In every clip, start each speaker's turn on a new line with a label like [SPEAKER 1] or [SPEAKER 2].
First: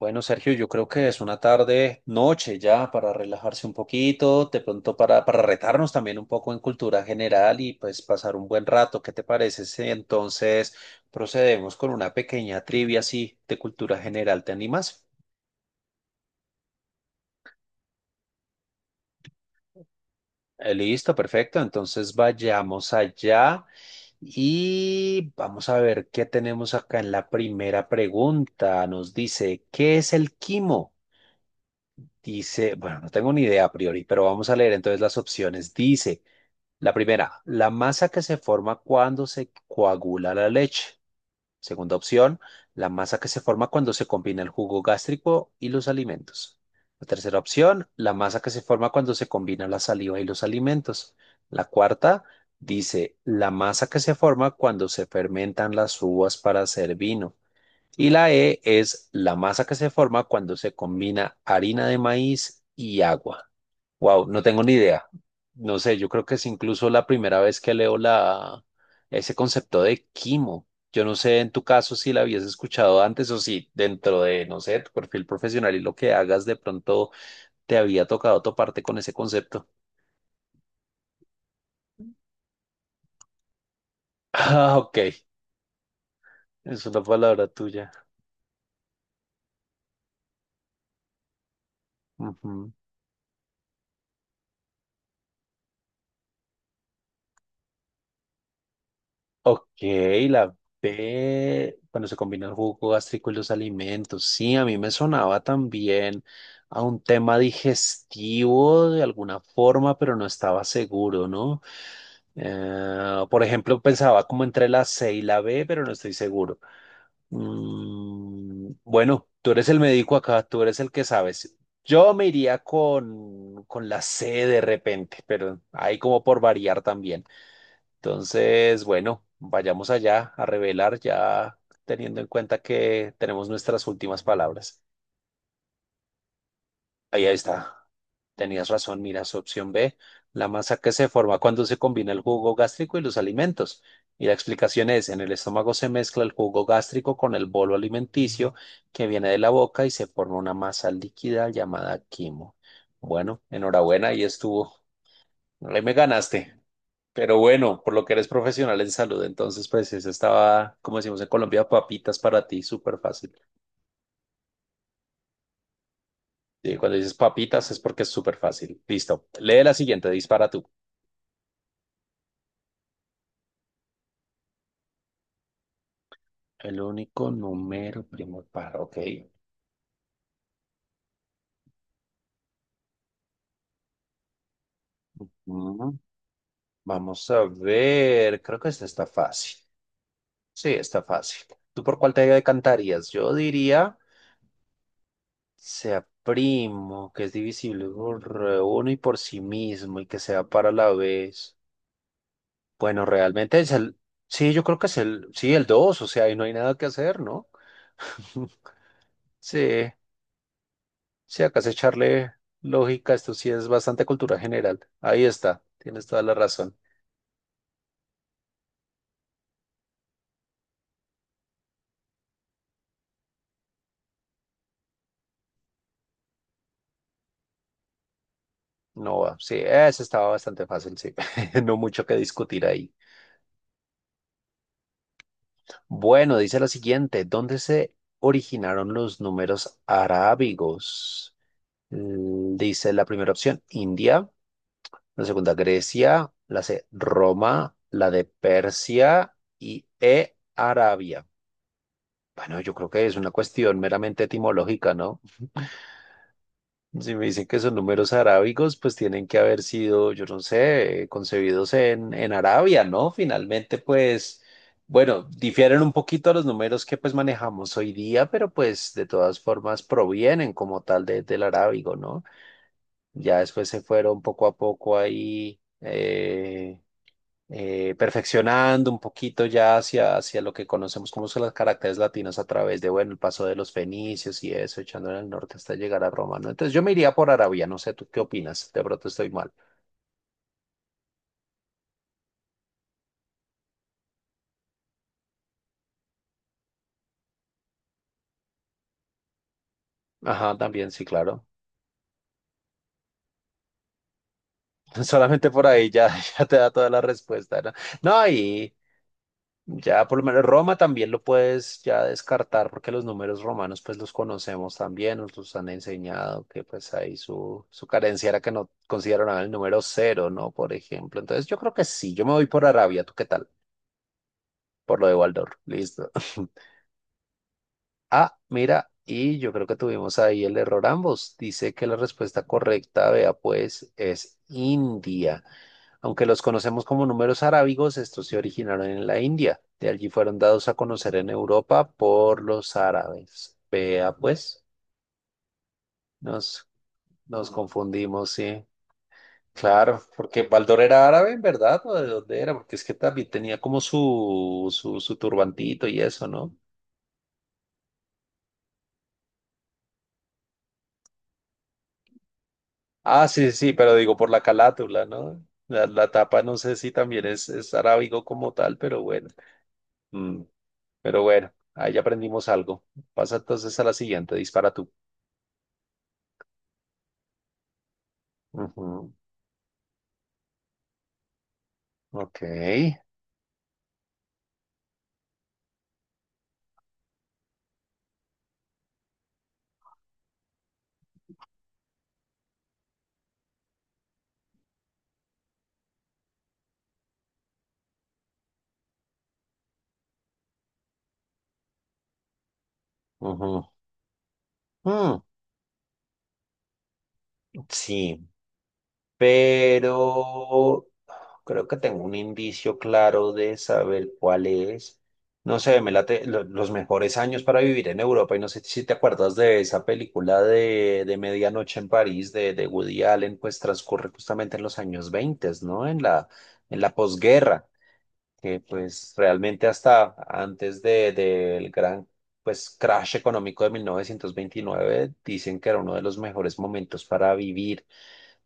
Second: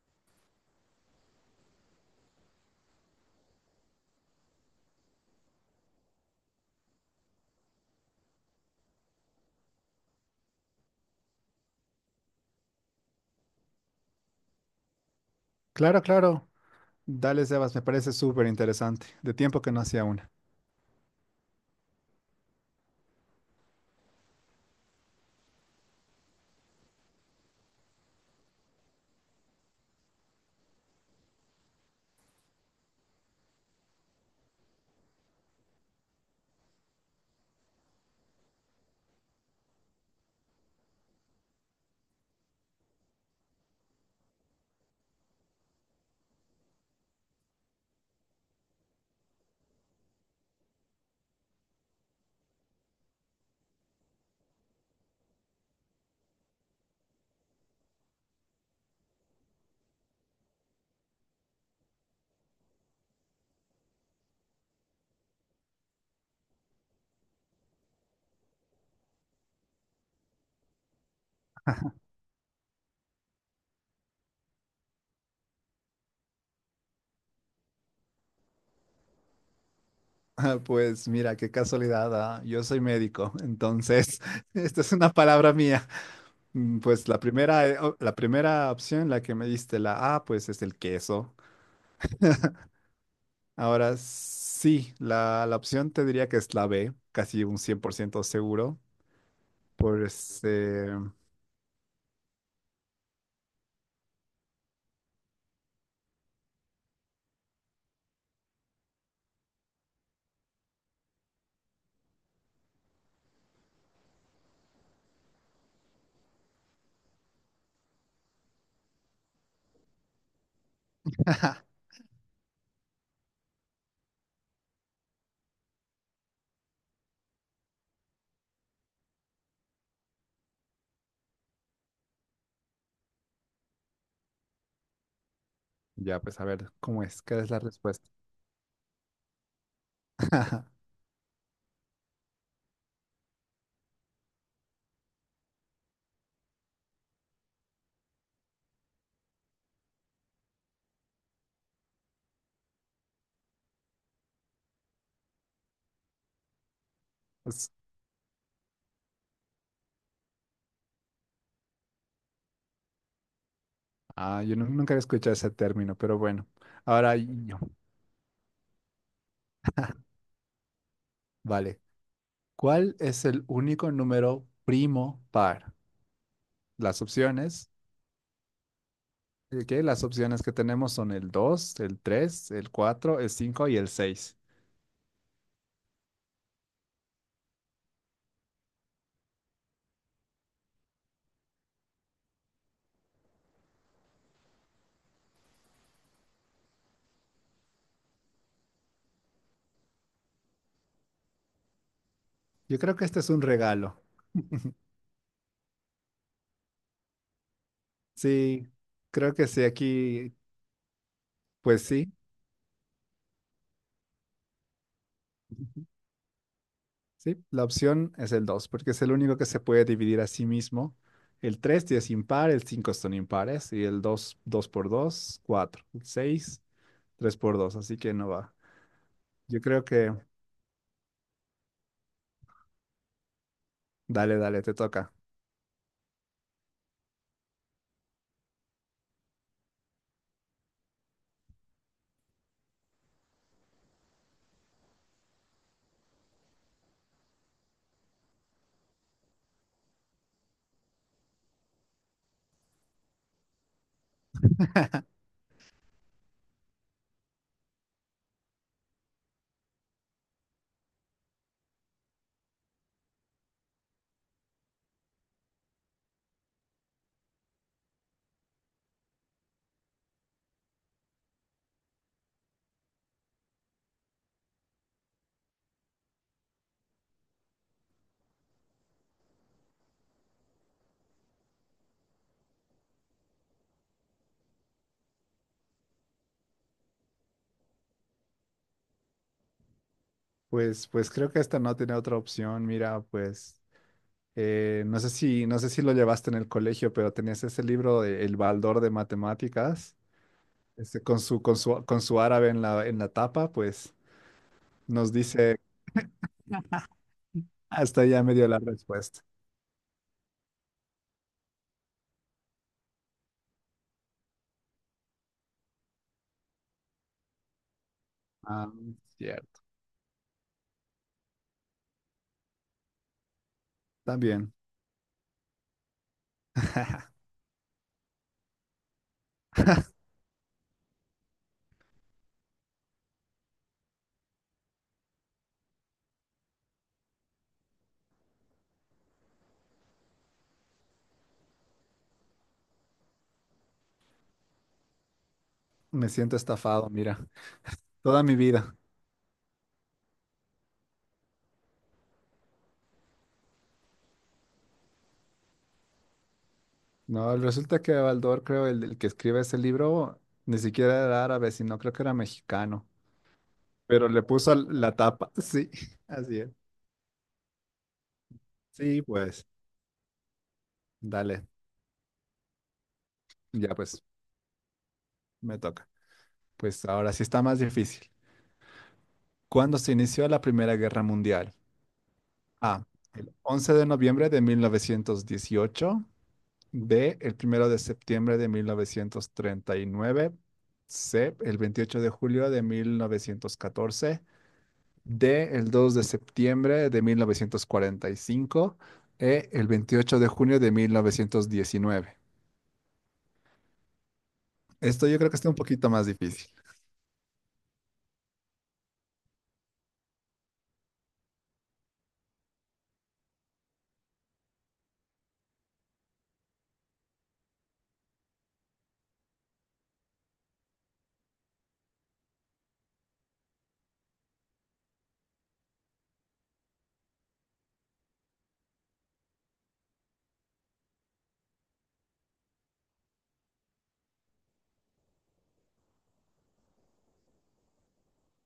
[SPEAKER 1] Bueno, Sergio, yo creo que es una tarde, noche ya, para relajarse un poquito, de pronto para retarnos también un poco en cultura general y pues pasar un buen rato. ¿Qué te parece si entonces procedemos con una pequeña trivia así de cultura general? ¿Te animas?
[SPEAKER 2] Claro, claro. Dale, Sebas, me parece súper interesante. De tiempo que no hacía una.
[SPEAKER 1] Listo, perfecto. Entonces vayamos allá y vamos a ver qué tenemos acá en la primera pregunta. Nos dice, ¿qué es el quimo? Dice, bueno, no tengo ni idea a priori, pero vamos a leer entonces las opciones. Dice, la primera, la masa que se forma cuando se coagula la leche. Segunda opción, la masa que se forma cuando se combina el jugo gástrico y los alimentos. La tercera opción, la masa que se forma cuando se combina la saliva y los alimentos. La cuarta, dice, la masa que se forma cuando se fermentan las uvas para hacer vino. Y la E es la masa que se forma cuando se combina harina de maíz y agua. Wow, no tengo ni idea. No sé, yo creo que es incluso la primera vez que leo ese concepto de quimo. Yo no sé en tu caso si la habías escuchado antes o si dentro de, no sé, tu perfil profesional y lo que hagas de pronto te había tocado toparte con ese concepto.
[SPEAKER 2] Pues mira, qué casualidad, yo soy médico, entonces
[SPEAKER 1] Ah,
[SPEAKER 2] esta es
[SPEAKER 1] ok,
[SPEAKER 2] una palabra mía.
[SPEAKER 1] es una
[SPEAKER 2] Pues la
[SPEAKER 1] palabra
[SPEAKER 2] primera,
[SPEAKER 1] tuya.
[SPEAKER 2] la primera opción, la que me diste, la A, pues es el queso.
[SPEAKER 1] Ujú.
[SPEAKER 2] Ahora sí, la opción te diría que es la B, casi un 100% seguro.
[SPEAKER 1] Ok,
[SPEAKER 2] Pues
[SPEAKER 1] la B, cuando se combina el jugo gástrico y los alimentos. Sí, a mí me sonaba también a un tema digestivo de alguna forma, pero no estaba seguro, ¿no? Por ejemplo, pensaba como entre la C y la B, pero no estoy seguro. Bueno, tú eres el médico acá, tú eres el que sabes. Yo me iría con la C de repente, pero ahí como por variar también. Entonces, bueno, vayamos allá a revelar ya teniendo en cuenta que tenemos nuestras últimas palabras.
[SPEAKER 2] ya, pues a ver, ¿cómo es?
[SPEAKER 1] Ahí
[SPEAKER 2] ¿Qué es la
[SPEAKER 1] está.
[SPEAKER 2] respuesta?
[SPEAKER 1] Tenías razón, mira, su opción B, la masa que se forma cuando se combina el jugo gástrico y los alimentos. Y la explicación es, en el estómago se mezcla el jugo gástrico con el bolo alimenticio que viene de la boca y se forma una masa líquida llamada quimo. Bueno, enhorabuena, ahí estuvo. Ahí me ganaste. Pero
[SPEAKER 2] Pues,
[SPEAKER 1] bueno, por lo que eres profesional en salud, entonces pues eso estaba, como decimos en Colombia, papitas para ti, súper fácil.
[SPEAKER 2] yo nunca he escuchado ese término, pero bueno.
[SPEAKER 1] Y cuando dices
[SPEAKER 2] Ahora yo.
[SPEAKER 1] papitas es porque es súper fácil. Listo. Lee la siguiente, dispara tú.
[SPEAKER 2] Vale. ¿Cuál es el único número primo par?
[SPEAKER 1] El
[SPEAKER 2] Las
[SPEAKER 1] único
[SPEAKER 2] opciones,
[SPEAKER 1] número primo par, ok.
[SPEAKER 2] ¿qué? Las opciones que tenemos son el 2, el 3, el 4, el 5 y el 6.
[SPEAKER 1] Mm, Vamos a ver, creo que esta está fácil. Sí, está fácil. ¿Tú por cuál te decantarías? Yo diría, sea primo, que es divisible por uno y por sí mismo y que sea para la vez.
[SPEAKER 2] Yo creo
[SPEAKER 1] Bueno,
[SPEAKER 2] que este es un
[SPEAKER 1] realmente es el,
[SPEAKER 2] regalo.
[SPEAKER 1] sí, yo creo que es el, sí, el 2, o sea, ahí no hay nada que hacer, ¿no?
[SPEAKER 2] Sí, creo que sí,
[SPEAKER 1] Sí,
[SPEAKER 2] aquí,
[SPEAKER 1] sí, acá es
[SPEAKER 2] pues sí.
[SPEAKER 1] echarle lógica, esto sí es bastante cultura general. Ahí está,
[SPEAKER 2] Ujú.
[SPEAKER 1] tienes toda la razón.
[SPEAKER 2] Sí, la opción es el 2, porque es el único que se puede dividir a sí mismo. El 3 sí es impar, el 5 son impares y el 2, 2 por 2, 4. El 6, 3 por 2, así que no va.
[SPEAKER 1] No va, sí,
[SPEAKER 2] Yo creo
[SPEAKER 1] ese
[SPEAKER 2] que,
[SPEAKER 1] estaba bastante fácil, sí, no mucho que discutir ahí.
[SPEAKER 2] dale, dale, te toca.
[SPEAKER 1] Bueno, dice la siguiente, ¿dónde se originaron los números arábigos? Dice la primera opción, India. La segunda Grecia, la C Roma, la de Persia y E Arabia. Bueno, yo creo que es una cuestión meramente etimológica, ¿no? Si me dicen que son números arábigos, pues tienen que haber sido, yo no sé, concebidos en Arabia, ¿no? Finalmente, pues, bueno, difieren un poquito a los números que pues manejamos hoy día, pero pues de todas formas provienen como tal del arábigo, ¿no? Ya después se fueron poco a poco ahí. Perfeccionando un poquito ya hacia, hacia lo que conocemos como son las caracteres latinas a través de, bueno, el paso de los fenicios y eso, echando en el norte hasta llegar a Roma, ¿no? Entonces yo me iría por Arabia, no sé, ¿tú qué opinas? De pronto estoy mal.
[SPEAKER 2] Pues, pues creo que esta no tiene otra opción. Mira, pues no sé si, no sé si lo llevaste en el colegio, pero tenías ese libro de El Baldor de Matemáticas,
[SPEAKER 1] Ajá, también,
[SPEAKER 2] este,
[SPEAKER 1] sí, claro.
[SPEAKER 2] con su árabe en en la tapa, pues nos
[SPEAKER 1] Solamente
[SPEAKER 2] dice,
[SPEAKER 1] por ahí ya, ya te da toda la respuesta, ¿no?
[SPEAKER 2] hasta ya
[SPEAKER 1] No,
[SPEAKER 2] me dio la
[SPEAKER 1] y
[SPEAKER 2] respuesta.
[SPEAKER 1] ya por lo menos Roma también lo puedes ya descartar porque los números romanos pues los conocemos también, nos los han enseñado que pues ahí su carencia era que no
[SPEAKER 2] Ah,
[SPEAKER 1] consideraban el
[SPEAKER 2] cierto.
[SPEAKER 1] número cero, ¿no? Por ejemplo. Entonces yo creo que sí, yo me voy por Arabia, ¿tú qué tal?
[SPEAKER 2] También
[SPEAKER 1] Por lo de Waldorf, listo. Ah, mira, y yo creo que tuvimos ahí el error ambos. Dice que la respuesta correcta, vea pues, es India. Aunque los conocemos como números arábigos, estos se originaron en la India. De allí fueron dados a conocer en Europa por los árabes. Vea, pues,
[SPEAKER 2] me siento
[SPEAKER 1] nos,
[SPEAKER 2] estafado, mira,
[SPEAKER 1] nos
[SPEAKER 2] toda
[SPEAKER 1] confundimos,
[SPEAKER 2] mi
[SPEAKER 1] sí.
[SPEAKER 2] vida.
[SPEAKER 1] Claro, porque Baldor era árabe, ¿verdad? ¿O de dónde era? Porque es que también tenía como su turbantito y eso, ¿no?
[SPEAKER 2] No, resulta que Baldor, creo, el que escribe ese libro, ni siquiera era árabe, sino creo que era mexicano,
[SPEAKER 1] Ah, sí, sí, pero
[SPEAKER 2] pero
[SPEAKER 1] digo
[SPEAKER 2] le
[SPEAKER 1] por la
[SPEAKER 2] puso la
[SPEAKER 1] calátula,
[SPEAKER 2] tapa,
[SPEAKER 1] ¿no?
[SPEAKER 2] sí,
[SPEAKER 1] La
[SPEAKER 2] así
[SPEAKER 1] tapa
[SPEAKER 2] es.
[SPEAKER 1] no sé si también es arábigo como tal, pero
[SPEAKER 2] Sí,
[SPEAKER 1] bueno.
[SPEAKER 2] pues.
[SPEAKER 1] Mm, Pero
[SPEAKER 2] Dale,
[SPEAKER 1] bueno, ahí aprendimos algo. Pasa
[SPEAKER 2] ya
[SPEAKER 1] entonces a la
[SPEAKER 2] pues,
[SPEAKER 1] siguiente, dispara tú.
[SPEAKER 2] me toca. Pues ahora sí está más difícil.
[SPEAKER 1] Ujú.
[SPEAKER 2] ¿Cuándo se inició la Primera Guerra Mundial?
[SPEAKER 1] Ok.
[SPEAKER 2] A. El 11 de noviembre de 1918. B. El primero de septiembre de 1939. C. El 28 de julio de 1914. D. El 2 de septiembre de 1945. E. El 28 de junio de 1919.
[SPEAKER 1] Ujú.
[SPEAKER 2] Esto yo
[SPEAKER 1] mm,
[SPEAKER 2] creo que está un poquito más difícil.
[SPEAKER 1] Sí, pero creo que tengo un indicio claro de saber cuál es. No sé, me late los mejores años para vivir en Europa. Y no sé si te acuerdas de esa película de Medianoche en París de Woody Allen, pues transcurre justamente en los años veinte, ¿no? En la posguerra, que pues realmente hasta antes del gran pues crash económico de 1929 dicen que era uno de los mejores momentos para vivir.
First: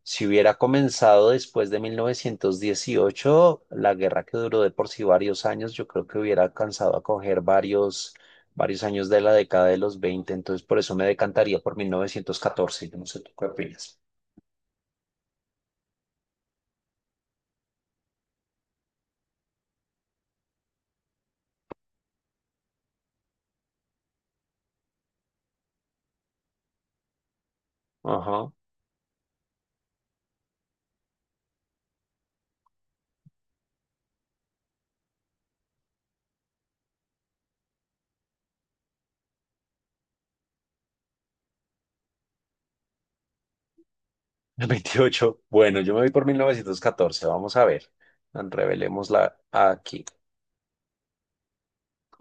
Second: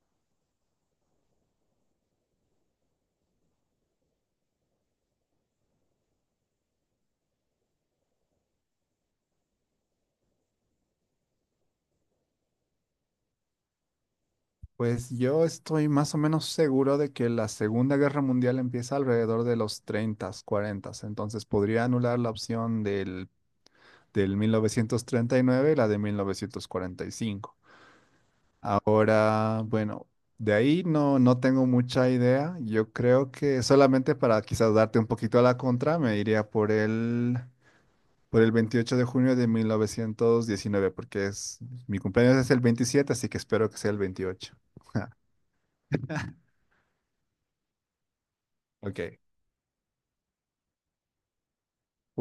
[SPEAKER 1] Si hubiera comenzado después de 1918 la guerra que duró de por sí varios años, yo creo que hubiera alcanzado a coger varios, varios años de la década de los 20. Entonces por eso me decantaría por 1914, yo no sé tú qué opinas.
[SPEAKER 2] Pues yo estoy más o menos seguro de que la Segunda Guerra Mundial empieza alrededor de los 30, 40, entonces podría anular la opción del mil novecientos treinta y nueve, y la de 1945.
[SPEAKER 1] Ajá.
[SPEAKER 2] Ahora, bueno, de ahí no, no tengo mucha idea. Yo creo que solamente para quizás darte un poquito a la contra, me iría por por el 28 de junio de 1919, porque es, mi cumpleaños es el 27, así que espero que sea el 28.
[SPEAKER 1] 28. Bueno, yo me voy por 1914. Vamos a ver.
[SPEAKER 2] Ok.
[SPEAKER 1] Revelémosla aquí.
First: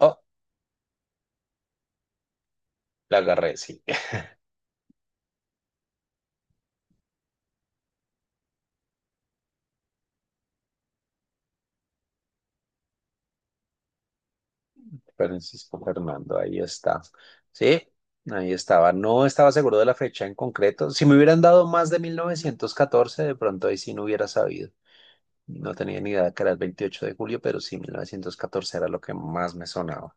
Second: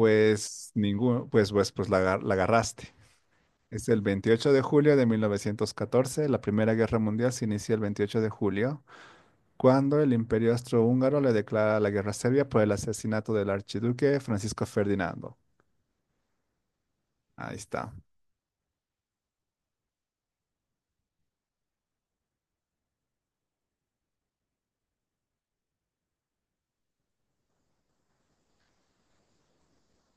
[SPEAKER 1] Oh,
[SPEAKER 2] ninguno, pues, pues, pues la, la agarraste.
[SPEAKER 1] la agarré, sí.
[SPEAKER 2] Es el 28 de julio de 1914. La Primera Guerra Mundial se inicia el 28 de julio, cuando el Imperio Austrohúngaro le declara la guerra a Serbia por el asesinato del archiduque Francisco Ferdinando.
[SPEAKER 1] Francisco Fernando, ahí está.
[SPEAKER 2] Ahí
[SPEAKER 1] Sí,
[SPEAKER 2] está.
[SPEAKER 1] ahí estaba. No estaba seguro de la fecha en concreto. Si me hubieran dado más de 1914, de pronto ahí sí no hubiera sabido. No tenía ni idea que era el 28 de julio, pero sí, 1914 era lo que más me sonaba.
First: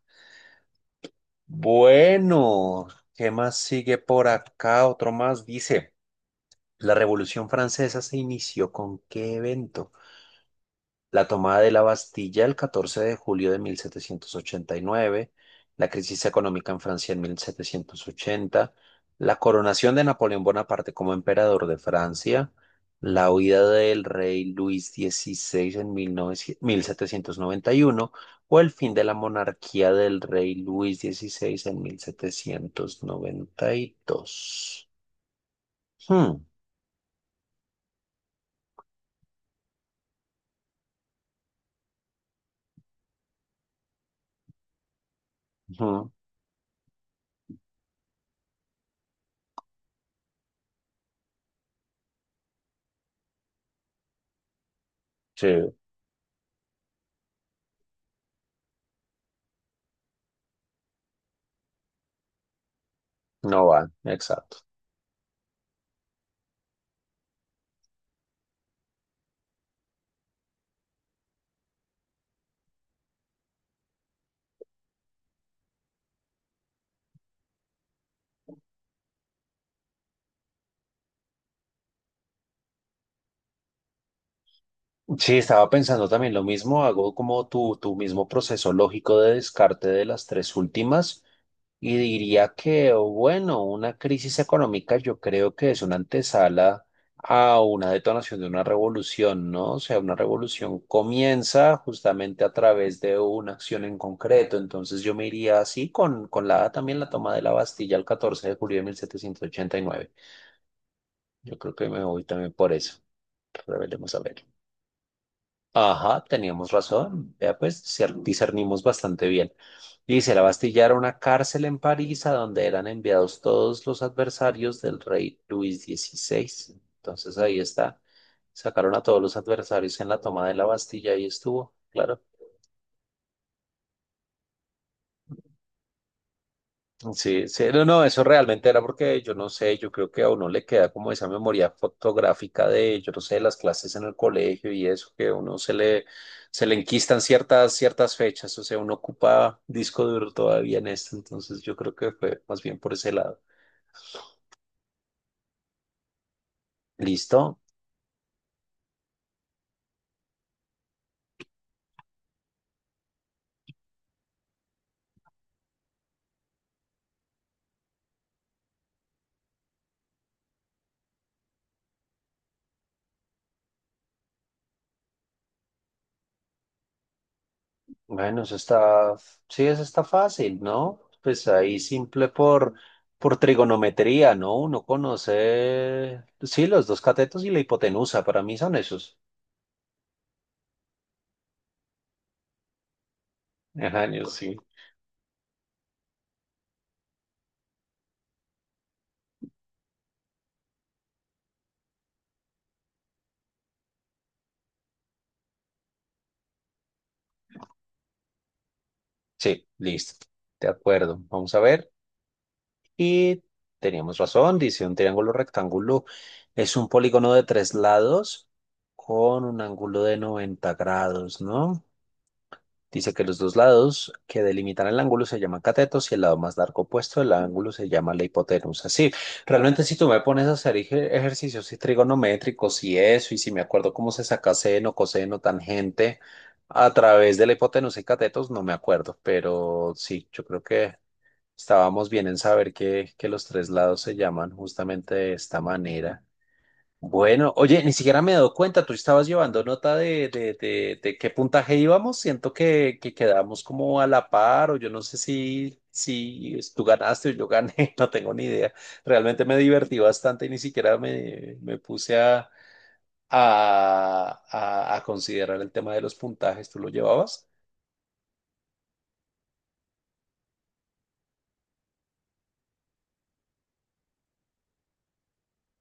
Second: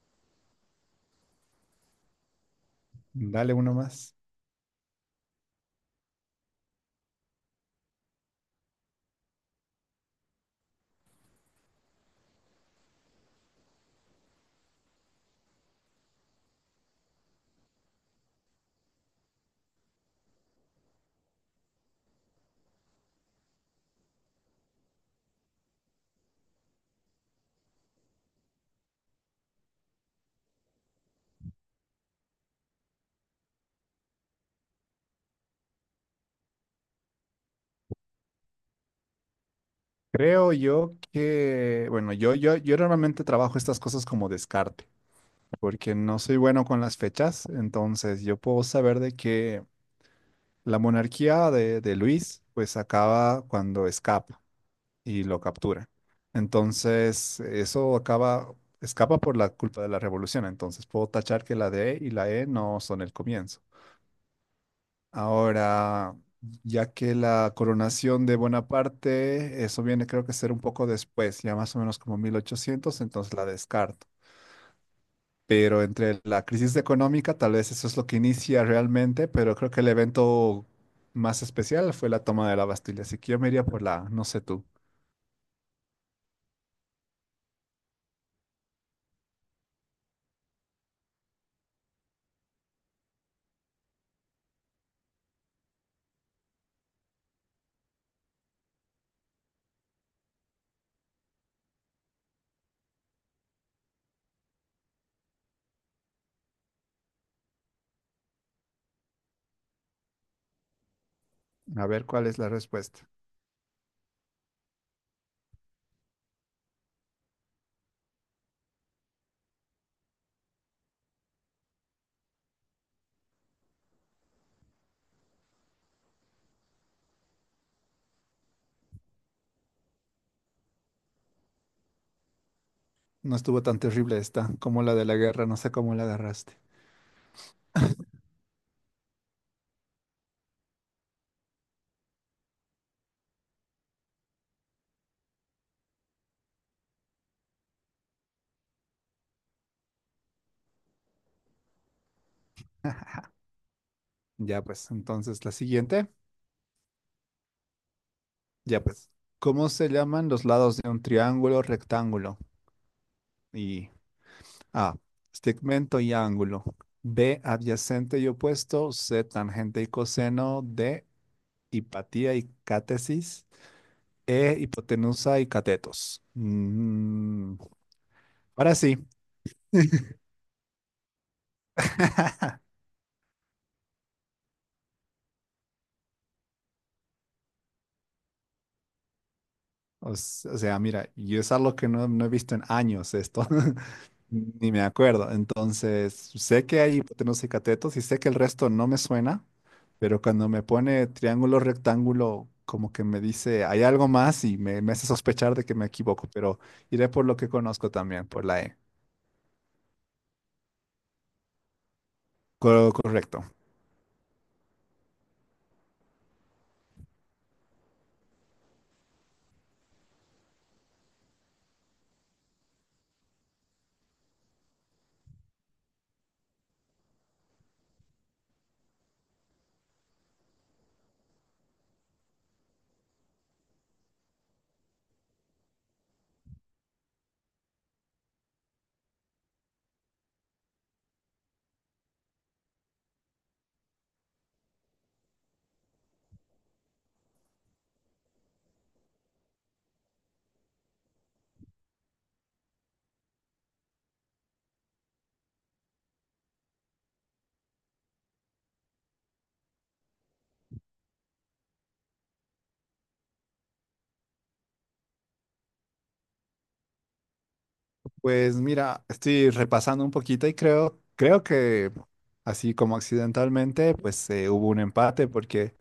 [SPEAKER 1] Bueno, ¿qué
[SPEAKER 2] Dale
[SPEAKER 1] más
[SPEAKER 2] uno
[SPEAKER 1] sigue
[SPEAKER 2] más.
[SPEAKER 1] por acá? Otro más dice. La Revolución Francesa se inició con ¿qué evento? La tomada de la Bastilla el 14 de julio de 1789, la crisis económica en Francia en 1780, la coronación de Napoleón Bonaparte como emperador de Francia, la huida del rey Luis XVI en mil novecientos mil setecientos noventa y uno o el fin de la monarquía del rey Luis XVI en 1792. Hmm.
[SPEAKER 2] Creo yo que, bueno, yo normalmente trabajo estas cosas como descarte, porque
[SPEAKER 1] Ujú.
[SPEAKER 2] no soy bueno con las fechas, entonces yo puedo saber de que la monarquía de Luis pues acaba cuando escapa. Y lo
[SPEAKER 1] Sí,
[SPEAKER 2] captura. Entonces, eso acaba, escapa por la culpa de la revolución. Entonces, puedo tachar que la D y la E no son el
[SPEAKER 1] no
[SPEAKER 2] comienzo.
[SPEAKER 1] va, exacto.
[SPEAKER 2] Ahora, ya que la coronación de Bonaparte, eso viene creo que ser un poco después, ya más o menos como mil ochocientos, entonces la descarto. Pero entre la crisis económica, tal vez eso es lo que inicia realmente, pero creo que el evento más especial fue la toma de la Bastilla. Así que yo me iría por la, no sé tú.
[SPEAKER 1] Sí, estaba pensando también lo mismo, hago como tu mismo proceso lógico de descarte de las tres últimas y diría que, bueno, una crisis económica yo creo que es una antesala a una detonación de una revolución, ¿no? O sea, una revolución comienza justamente a través de una acción en concreto, entonces yo me iría así con la también la toma de la Bastilla el 14 de julio de 1789. Yo creo
[SPEAKER 2] A
[SPEAKER 1] que me
[SPEAKER 2] ver
[SPEAKER 1] voy
[SPEAKER 2] cuál es la
[SPEAKER 1] también por eso.
[SPEAKER 2] respuesta.
[SPEAKER 1] Revelemos a ver. Ajá, teníamos razón. Ya pues discernimos bastante bien. Dice, la Bastilla era una cárcel en París a donde eran enviados todos los adversarios del rey Luis XVI. Entonces ahí está. Sacaron a todos los adversarios en la toma de la Bastilla y estuvo. Claro.
[SPEAKER 2] No estuvo tan terrible esta como la de la guerra, no sé cómo la agarraste.
[SPEAKER 1] Sí, sí, no, no, eso realmente era porque yo no sé, yo creo que a uno le queda como esa memoria fotográfica de, yo no sé, las clases en el colegio y eso, que a uno se le enquistan ciertas, ciertas fechas, o sea, uno ocupa disco duro todavía en esto, entonces yo creo que fue más bien por ese lado.
[SPEAKER 2] Ya pues, entonces la siguiente,
[SPEAKER 1] ¿Listo?
[SPEAKER 2] ya pues. ¿Cómo se llaman los lados de un triángulo rectángulo? Y A, segmento y ángulo. B, adyacente y opuesto. C, tangente y coseno. D, hipatía y cátesis. E, hipotenusa y catetos. Mm,
[SPEAKER 1] Bueno, eso
[SPEAKER 2] ahora sí.
[SPEAKER 1] está, sí, eso está fácil, ¿no? Pues ahí simple por trigonometría, ¿no? Uno conoce, sí, los dos catetos y la hipotenusa, para mí son esos.
[SPEAKER 2] O o sea, mira, yo es algo que no, no he visto en años esto.
[SPEAKER 1] Ajá, yo sí.
[SPEAKER 2] Ni me acuerdo. Entonces, sé que hay hipotenusa y catetos y sé que el resto no me suena, pero cuando me pone triángulo, rectángulo, como que me dice, hay algo más y me hace sospechar de que me equivoco, pero iré por lo que conozco también, por la E.
[SPEAKER 1] Sí, listo. De acuerdo. Vamos a ver. Y
[SPEAKER 2] Correcto.
[SPEAKER 1] teníamos razón. Dice un triángulo rectángulo es un polígono de tres lados con un ángulo de 90 grados, ¿no? Dice que los dos lados que delimitan el ángulo se llaman catetos y el lado más largo opuesto del ángulo se llama la hipotenusa. Sí, realmente si tú me pones a hacer ejercicios y trigonométricos y eso, y si me acuerdo cómo se saca seno, coseno, tangente a través de la hipotenusa y catetos, no me acuerdo, pero sí, yo creo que estábamos bien en saber que los tres lados se llaman justamente de esta manera. Bueno, oye, ni siquiera me he dado cuenta, tú estabas llevando nota de qué puntaje íbamos, siento que quedamos como a la par, o yo no sé si, tú ganaste o yo gané, no tengo ni idea. Realmente me divertí bastante y ni siquiera me puse a, a considerar el tema de los puntajes, ¿tú lo llevabas?
[SPEAKER 2] Pues mira, estoy repasando un poquito y creo, creo que así como accidentalmente, pues hubo un empate porque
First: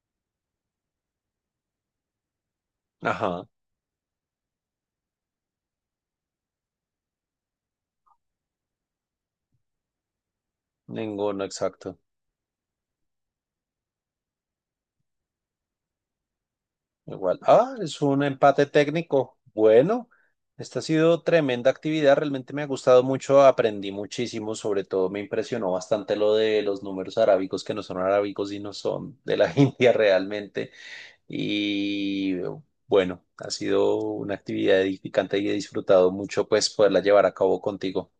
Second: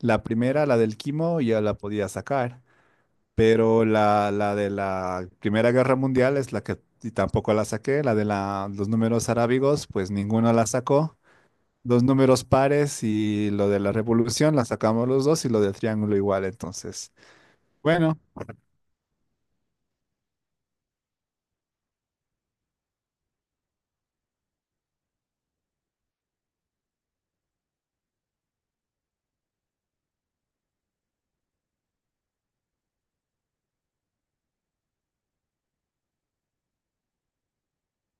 [SPEAKER 2] la primera, la del quimo, ya la podía sacar.
[SPEAKER 1] Ajá,
[SPEAKER 2] Pero la de la Primera Guerra Mundial es la que y tampoco la saqué. La de los números arábigos, pues ninguno la sacó.
[SPEAKER 1] ninguno, exacto.
[SPEAKER 2] Los números pares y lo de la revolución la sacamos los dos y lo del triángulo igual. Entonces,
[SPEAKER 1] Igual. Ah, es
[SPEAKER 2] bueno,
[SPEAKER 1] un empate técnico. Bueno, esta ha sido tremenda actividad. Realmente me ha gustado mucho. Aprendí muchísimo. Sobre todo me impresionó bastante lo de los números arábicos que no son arábicos y no son de la India realmente. Y bueno, ha sido una actividad edificante y he disfrutado mucho pues poderla llevar a cabo contigo.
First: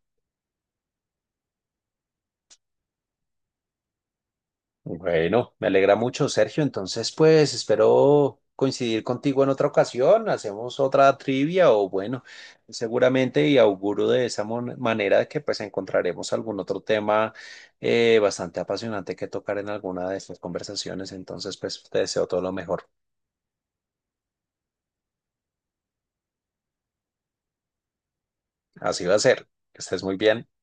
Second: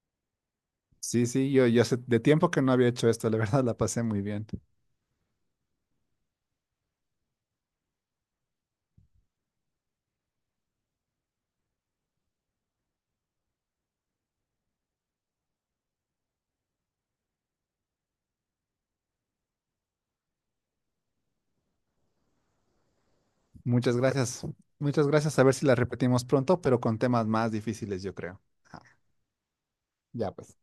[SPEAKER 2] sí, sí, yo hace de tiempo que no había hecho esto. La verdad la pasé muy bien.
[SPEAKER 1] Bueno, me alegra mucho, Sergio. Entonces, pues espero coincidir contigo en otra ocasión. Hacemos otra trivia o bueno, seguramente y auguro de esa manera que pues encontraremos algún otro tema bastante apasionante que tocar en alguna de estas conversaciones. Entonces, pues te deseo todo lo mejor.
[SPEAKER 2] Muchas gracias. Muchas gracias. A ver si la repetimos pronto, pero con temas más difíciles, yo creo. Ajá,
[SPEAKER 1] Así va a ser. Que estés muy
[SPEAKER 2] ya
[SPEAKER 1] bien.
[SPEAKER 2] pues.